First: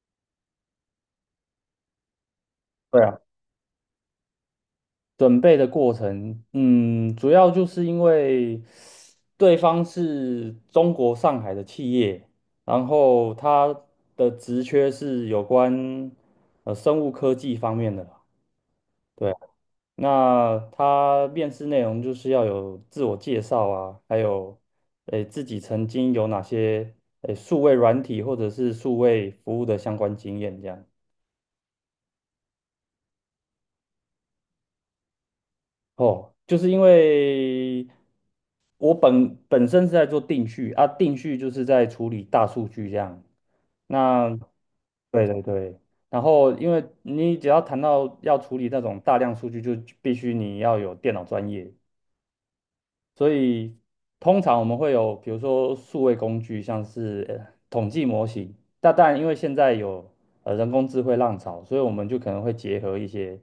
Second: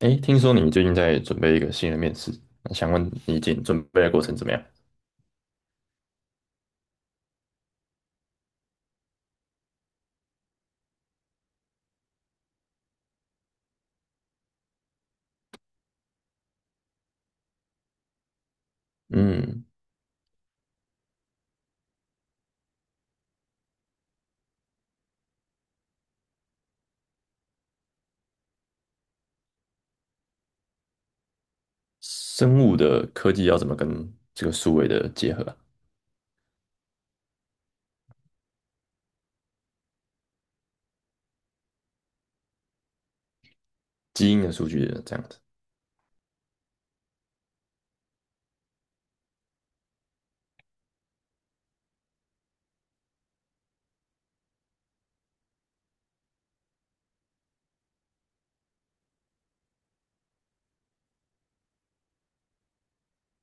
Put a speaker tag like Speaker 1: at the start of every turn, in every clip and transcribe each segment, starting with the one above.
Speaker 1: 哎，听说你最近在准备一个新的面试，那想
Speaker 2: 对
Speaker 1: 问
Speaker 2: 啊，
Speaker 1: 你已经准备的过程怎么样？
Speaker 2: 准备的过程，主要就是因为对方是中国上海的企业，然后他的职缺是有关生物科技方面的啦。对啊。
Speaker 1: 嗯，
Speaker 2: 那他面试内容就是要有自我介绍啊，还有自己曾经有哪些数位软体或者是数位服务的相关经验这样。
Speaker 1: 生物的科技要怎么跟这个数位的结合啊？
Speaker 2: 哦，就是因为我本身是在做定序啊，定序就是在处理大数据这样。
Speaker 1: 基
Speaker 2: 那，
Speaker 1: 因的数据的这样
Speaker 2: 对
Speaker 1: 子。
Speaker 2: 对对，然后因为你只要谈到要处理那种大量数据，就必须你要有电脑专业，所以通常我们会有，比如说数位工具，像是统计模型。但因为现在有人工智慧浪潮，所以我们就可能会结合一些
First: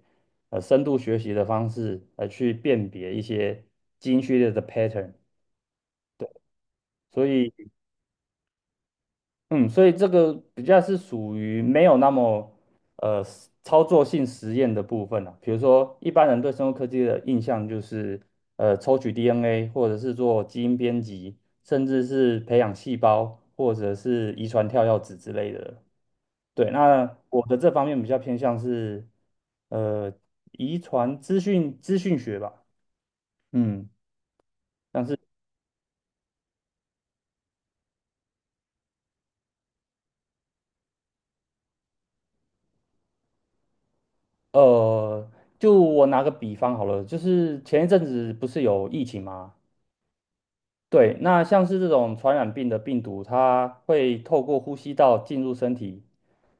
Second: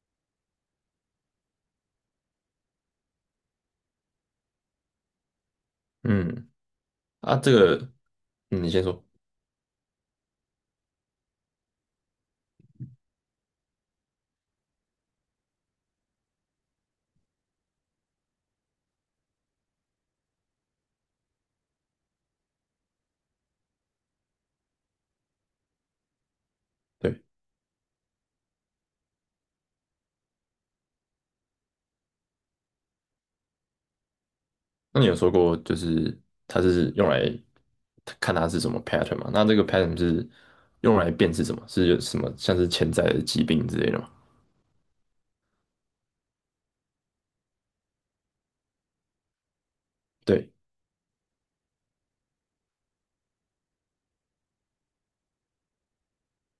Speaker 2: 深度学习的方式，来去辨别一些基因序列的 pattern。
Speaker 1: 嗯，
Speaker 2: 所
Speaker 1: 啊，这
Speaker 2: 以
Speaker 1: 个，嗯，你先说。
Speaker 2: 嗯，所以这个比较是属于没有那么实操作性实验的部分啊。比如说，一般人对生物科技的印象就是抽取 DNA，或者是做基因编辑，甚至是培养细胞，或者是遗传跳药子之类的。对，那
Speaker 1: 对，
Speaker 2: 我的这方面比较偏向是呃遗传资讯学吧。嗯。
Speaker 1: 那你有说过就是它是用来看它是什么 pattern 吗？那这个 pattern 是用来辨识什么？是有什么像是潜在的疾病之类的吗？
Speaker 2: 呃，就我拿个比方好了，就是前一阵子不是有疫情吗？
Speaker 1: 对，
Speaker 2: 对，那像是这种传染病的病毒，它会透过呼吸道进入身体。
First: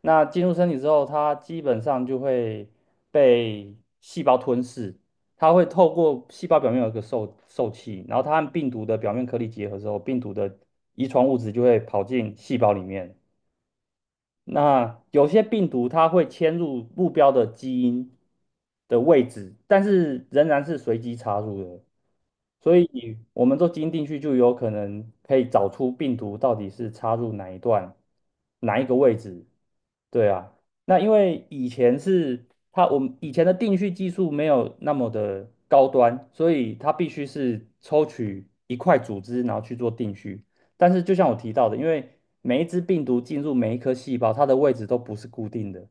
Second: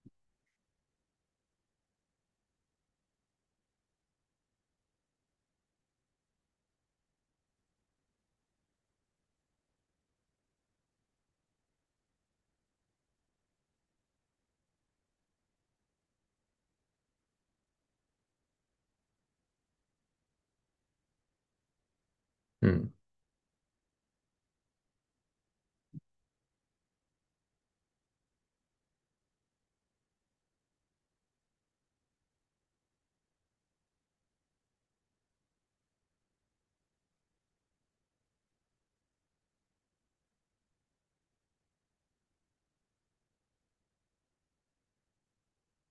Speaker 2: 那进入身体之后，它基本上就会被细胞吞噬。它会透过细胞表面有一个受器，然后它和病毒的表面颗粒结合之后，病毒的遗传物质就会跑进细胞里面。那有些病毒它会迁入目标的基因的位置，但是仍然是随机插入的，所
Speaker 1: 嗯，
Speaker 2: 以我们做基因定序就有可能可以找出病毒到底是插入哪一段、哪一个位置。对啊，那因为以前是它，我们以前的定序技术没有那么的高端，所以它必须是抽取一块组织，然后去做定序。但是就像我提到的，因为每一只病毒进入每一颗细胞，它的位置都不是固定的，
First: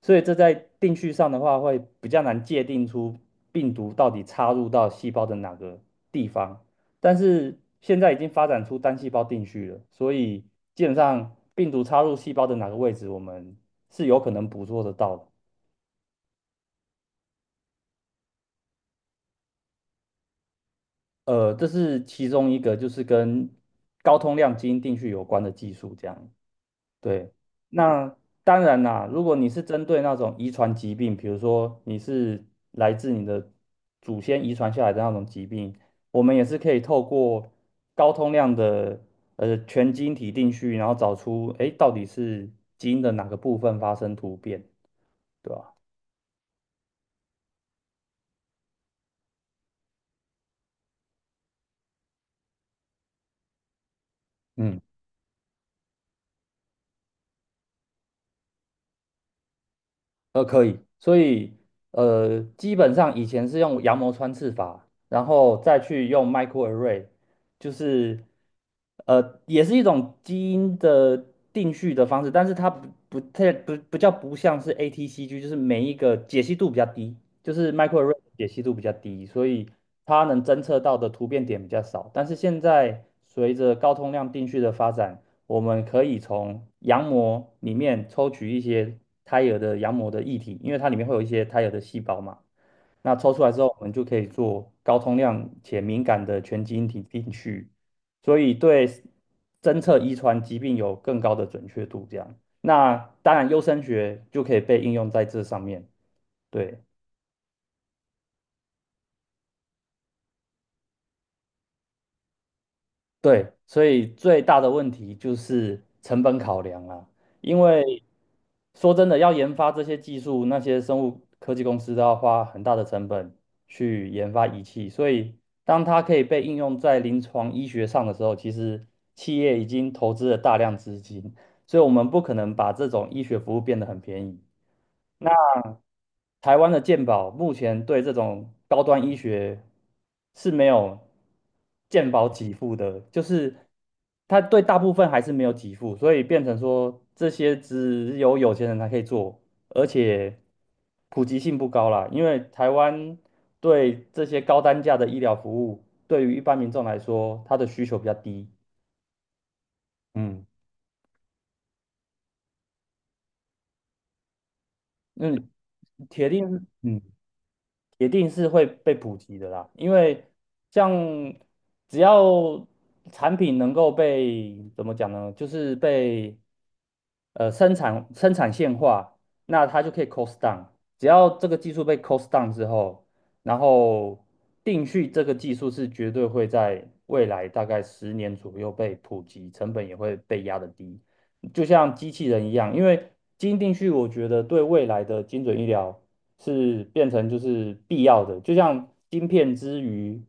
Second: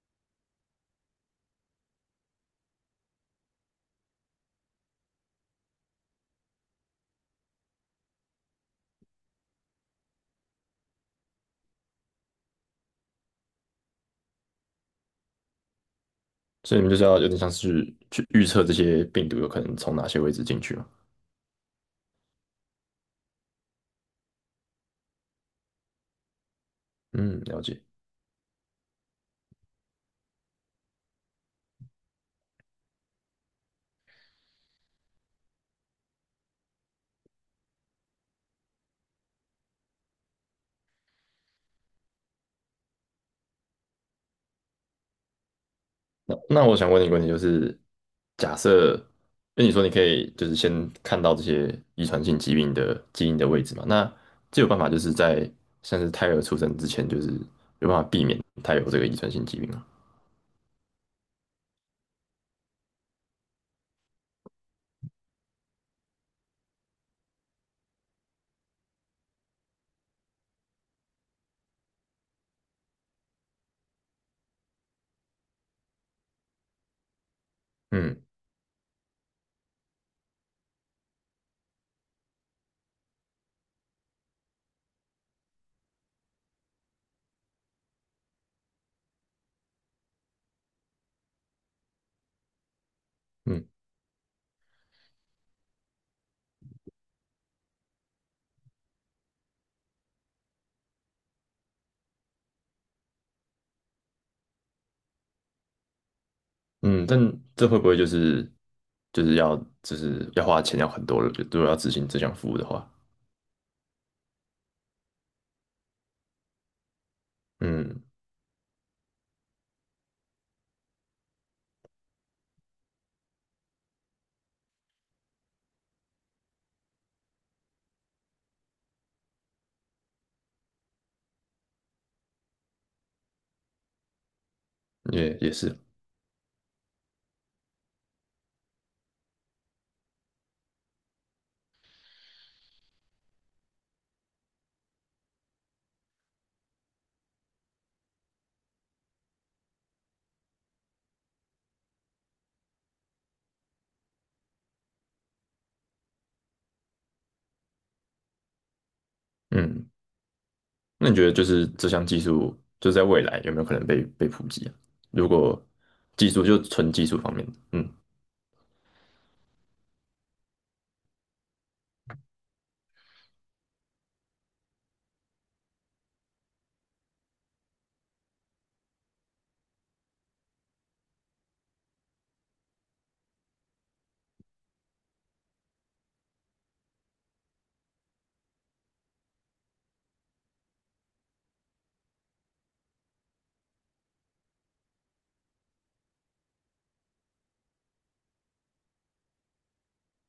Speaker 2: 所以这在定序上的话，会比较难界定出病毒到底插入到细胞的哪个地方。但是现在已经发展出单细胞定序了，所以基本上病毒插入细胞的哪个位置，我们是有可能捕捉得到的。
Speaker 1: 所以你们就是要有点像是去预测这些病毒有可能从哪些位置进去嘛？
Speaker 2: 这是其中一个，就是跟高通量基因定序有关的技术，这样。对，
Speaker 1: 嗯，了解。
Speaker 2: 那当然啦，如果你是针对那种遗传疾病，比如说你是来自你的祖先遗传下来的那种疾病，我们也是可以透过高通量的全基因体定序，然后找出到底是基因的哪个部分发生突变，对吧？
Speaker 1: 那我想问你一个问题，就是假设，因为你说你可以就是先看到这些遗传性疾病的基因的位置嘛，那就有办
Speaker 2: 嗯。
Speaker 1: 法就是在像是胎儿出生之前，就是有办法避免他有这个遗传性疾病吗？
Speaker 2: 可以，所以基本上以前是用羊膜穿刺法，然后再去用 microarray，就是也是一种基因的定序的方式，但是它不不太不不叫不像是 ATCG，就是每一个解析度比较低，就是 microarray 的
Speaker 1: 嗯
Speaker 2: 解析度比较低，所以它能侦测到的突变点比较少。但是现在随着高通量定序的发展，我们可以从羊膜里面抽取一些胎儿的羊膜的液体，因为它里面会有一些胎儿的细胞嘛。那抽出来之
Speaker 1: 嗯
Speaker 2: 后，我们就可以做高通量且敏感的全基因体定序，所以对侦测遗传疾病有更高的准确度。这样，那当然优生学就可以被应用在这上面。对。
Speaker 1: 嗯，但这会不会就是就是要就是要花钱要很多了？就如果要执行这项服务的话，
Speaker 2: 对，所以最大的问题就是成本考量啦。因为
Speaker 1: 嗯，
Speaker 2: 说真的，要研发这些技术，那些生物科技公司都要花很大的成本去研发仪器，所以当它可以被应用在临床医学上的时候，其实企业已经投资了大量资金，所以我们不可能把这种医学服务变得很便宜。
Speaker 1: 也是，
Speaker 2: 台湾的健保目前对这种高端医学是没有健保给付的，就是它对大部分还是没有给付，所以变成说这些只有有钱人才可以做，而且普及性不高啦。因为台湾对这些高单价的医疗服务，对于一般民众来说，它的需求比较低。
Speaker 1: 嗯
Speaker 2: 嗯。
Speaker 1: 那你觉得就是这项技术，就在未来有没有可能被普及啊？
Speaker 2: 那
Speaker 1: 如果
Speaker 2: 铁
Speaker 1: 技术就
Speaker 2: 定，
Speaker 1: 纯
Speaker 2: 嗯。
Speaker 1: 技术方面，嗯
Speaker 2: 铁定是会被普及的啦，因为像只要产品能够被怎么讲呢，就是被生产线化，那它就可以 cost down。只要这个技术被 cost down 之后，然后定序这个技术是绝对会在未来大概10年左右被普及，成本也会被压得低，就像机器人一样，因为基因定序，我觉得对未来的精准医疗，是变成就是必要的，就像晶片之于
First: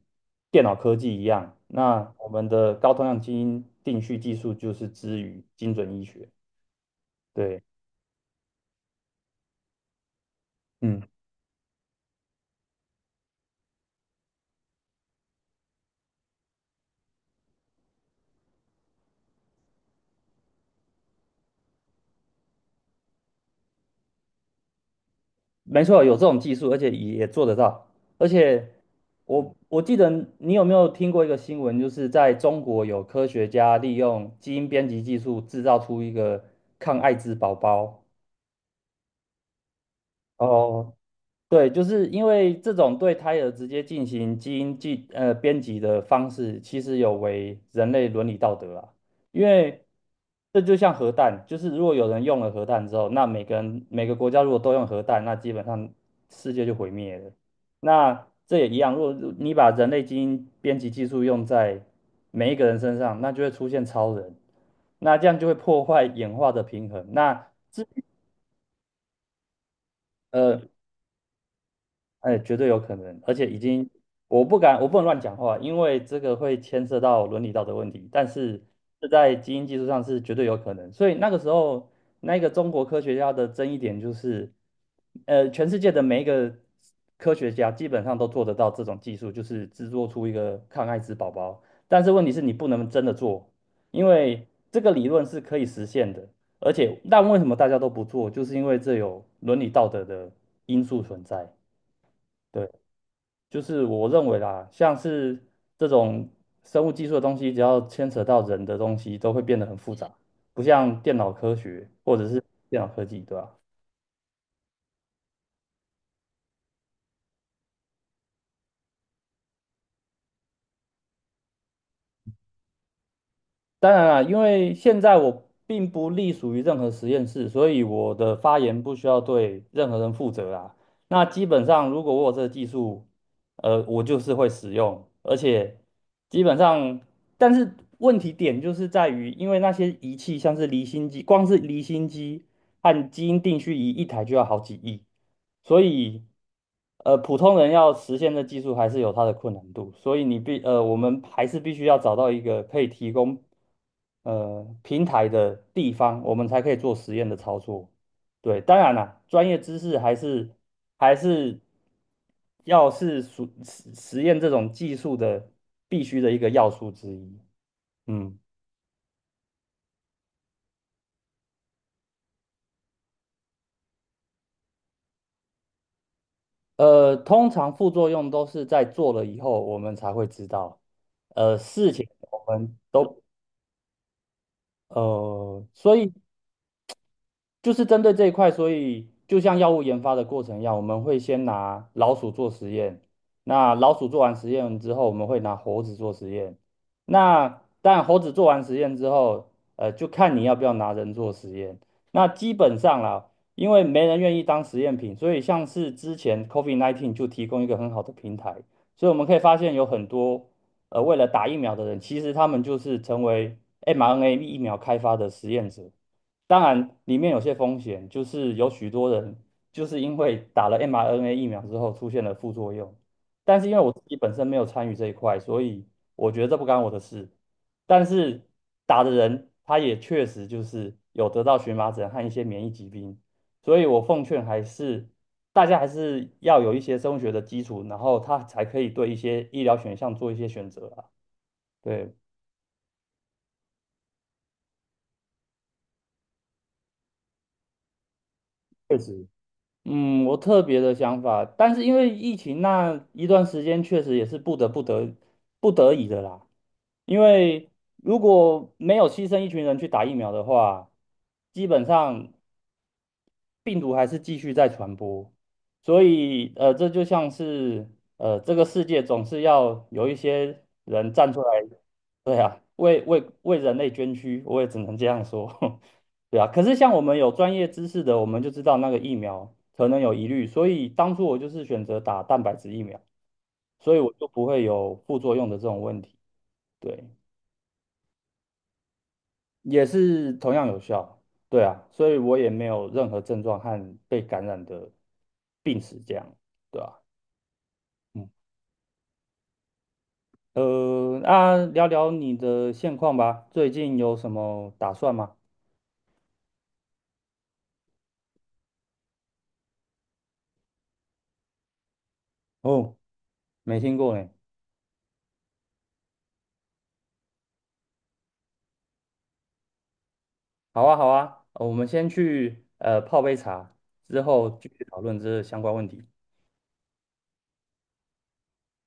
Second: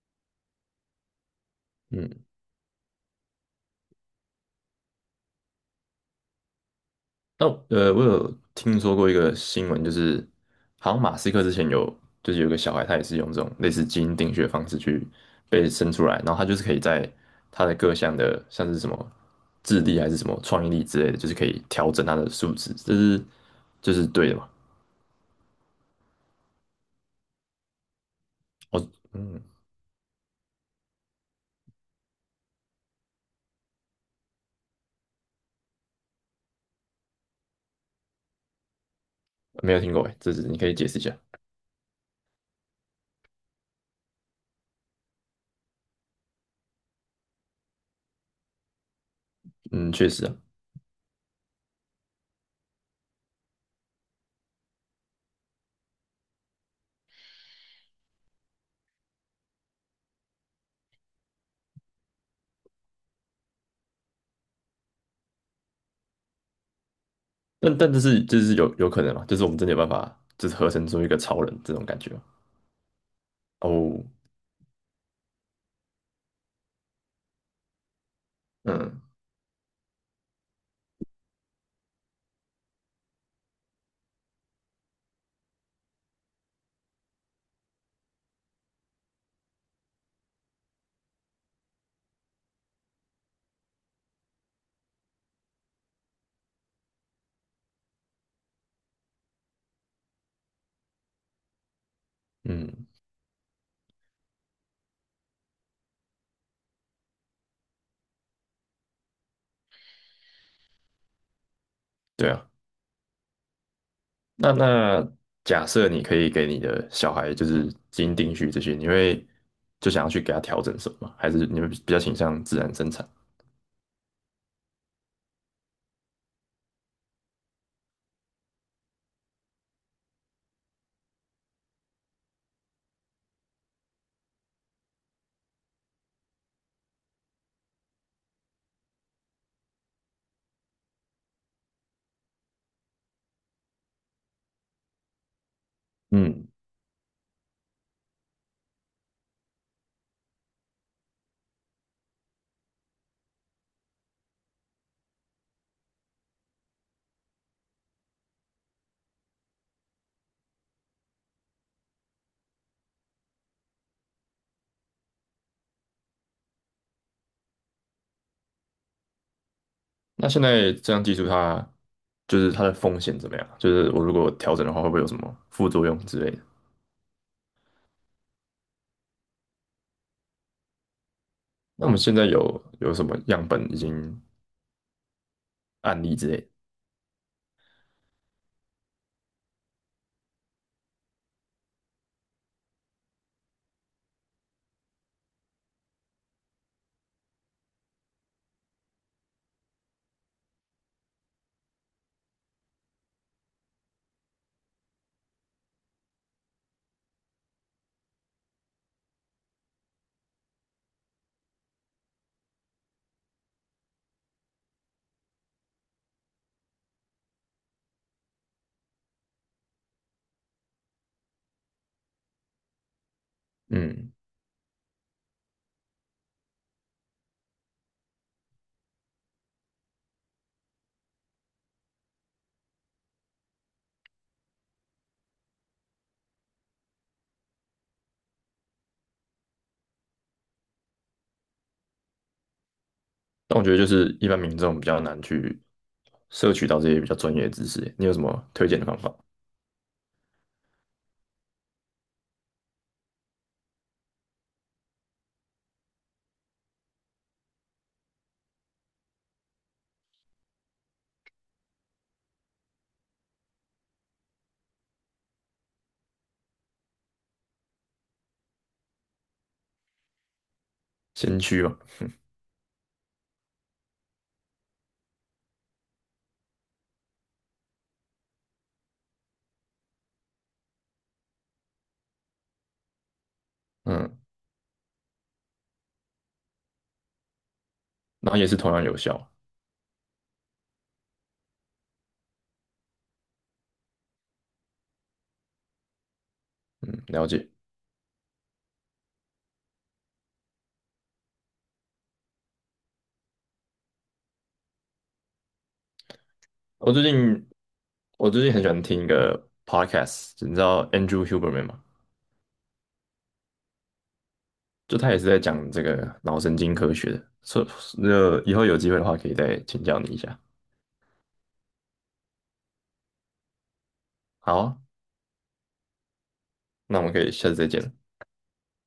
Speaker 2: 电脑科技一样，那
Speaker 1: 嗯，
Speaker 2: 我们的高通量基因定序技术就是之于精准医学。
Speaker 1: 那
Speaker 2: 对，
Speaker 1: 我有听说过一个新闻，就是好
Speaker 2: 嗯，
Speaker 1: 像马斯克之前有就是有一个小孩，他也是用这种类似基因定序的方式去被生出来，然后他就是可以在他的各项的像是什么智力还是什么创意力之类的，就是可以调整他的素质，这是对的嘛？
Speaker 2: 没错，有这种技术，而且也做得到。而且
Speaker 1: 哦，嗯，
Speaker 2: 我记得你有没有听过一个新闻，就是在中国有科学家利用基因编辑技术制造出一个抗艾滋宝宝。
Speaker 1: 没有听过哎，这是你可以解
Speaker 2: 哦，
Speaker 1: 释一下。
Speaker 2: 对，就是因为这种对胎儿直接进行基因编辑的方式，其实有违人类伦理道德啊。因为
Speaker 1: 嗯，确实啊。
Speaker 2: 这就像核弹，就是如果有人用了核弹之后，那每个人每个国家如果都用核弹，那基本上世界就毁灭了。那这也一样，如果你把人类基因编辑技术用在每一个人身上，那就会出现超人，那这样就会破坏演化的平衡。
Speaker 1: 但这是就是有可能嘛，就是我们真的有办法，就是
Speaker 2: 呃。
Speaker 1: 合成出一个超人这种感觉吗？
Speaker 2: 哎，绝对有可能，而且已经，
Speaker 1: 哦，
Speaker 2: 我不敢，我不能乱讲话，因为这个会牵涉到伦理道德问题。但是
Speaker 1: 嗯
Speaker 2: 这在基因技术上是绝对有可能，所以那个时候，那个中国科学家的争议点就是，全世界的每一个科学家基本上都做得到这种技术，就是制作出一个抗艾滋宝宝。但是问题是你不能真的做，因为这个理论是可以实现的，而且但为什么大家都不做，就是因为这有伦理道德的因素存在。对。
Speaker 1: 嗯，
Speaker 2: 就是我认为啦，像是这种生物技术的东西，只要牵扯到人的东西，都会变得很复杂，不像电脑科学或者
Speaker 1: 对
Speaker 2: 是
Speaker 1: 啊。
Speaker 2: 电脑科技，对吧。
Speaker 1: 那假设你可以给你的小孩就是基因定序这些，你会就想要去给他调整什么吗还是你会比较倾向自然生产？
Speaker 2: 当然啦，因为现在我并不隶属于任何实验室，所以我的发言不需要对任何人负责啦。那基本上，如果我有这个技术，我就是会使用，而且基本上，但是问题点就是在于，因为那些仪器像是离心机，光是离心机和基因定序仪一台就要好几亿，所以，
Speaker 1: 嗯，
Speaker 2: 呃，普通人要实现的技术还是有它的困难度，所以我们还是必须要找到一个可以提供平台的地方，我们才可以做实验的操作。对，当然啦，专业知识还是还是要是属实实验这种技术的必须的一个要素之一。嗯。
Speaker 1: 那现在这样技术它就是它的风险怎么样？就是我如果调整的话，会不会有什么副作用之类的？
Speaker 2: 通常副作用都是在做了以后我们才会知道，呃，
Speaker 1: 那我
Speaker 2: 事
Speaker 1: 们
Speaker 2: 情
Speaker 1: 现在
Speaker 2: 我
Speaker 1: 有
Speaker 2: 们
Speaker 1: 有什么
Speaker 2: 都
Speaker 1: 样本已经
Speaker 2: 呃，所
Speaker 1: 案
Speaker 2: 以
Speaker 1: 例之类的？
Speaker 2: 就是针对这一块，所以就像药物研发的过程一样，我们会先拿老鼠做实验，那老鼠做完实验之后，我们会拿猴子做实验。那但猴子做完实验之后，就看你要不要拿人做实验。那基本上啦，因为没人愿意当实验品，所以像是之前 COVID-19 就提供一个很好的平台，所以我们可以发现有很多为了打疫苗的人，其实他们就是成为 mRNA 疫苗开发的实验者。当然，里面有些风险，就是有许多人就是因为打了 mRNA 疫苗之后出现了副作用，但是因为我自
Speaker 1: 嗯。
Speaker 2: 己本身没有参与这一块，所以我觉得这不干我的事。但是打的人他也确实就是有得到荨麻疹和一些免疫疾病，所以我奉劝还是大家还是要有一些生物学的基础，然后他才可以对一些医疗选项做一些选择啊。对，
Speaker 1: 但我觉得就是一般民众比较难去摄取到这些比较专业的知识。你有什么推荐的
Speaker 2: 确
Speaker 1: 方法？
Speaker 2: 实。嗯，我特别的想法，但是因为疫情那一段时间，确实也是不得已的啦。因为如果没有牺牲一群人去打疫苗的话，基本上，病毒还是继续在传播，所以这就像是这个世界总是要有一些人站
Speaker 1: 先
Speaker 2: 出来，
Speaker 1: 驱嘛，
Speaker 2: 对啊，为人类捐躯，我也只能这样说，对啊。可是像我们有专业知识的，我们就知道那个疫苗可能有疑虑，所以当初我就是选择打蛋白质疫苗，所以我
Speaker 1: 嗯，
Speaker 2: 就不会有副作用的这种问题。对。
Speaker 1: 然后也是同样有效。
Speaker 2: 也是同样有效，对啊，所以我也没有任何症状和被感染的病史，这样，对啊，
Speaker 1: 嗯，了解。
Speaker 2: 嗯，那聊聊你的现况吧，最近有什么打算吗？
Speaker 1: 我最近我最近很喜欢听一个 podcast，你知道 Andrew Huberman 吗？
Speaker 2: 哦，没听过呢。
Speaker 1: 就他也是在讲这个脑神经科学的，所以那以后有机会的话可以再请教你一下。
Speaker 2: 好啊，好啊，我们先去泡杯茶，之后
Speaker 1: 好
Speaker 2: 继
Speaker 1: 啊，
Speaker 2: 续讨论这相关问题。
Speaker 1: 那我们可以下次再见了。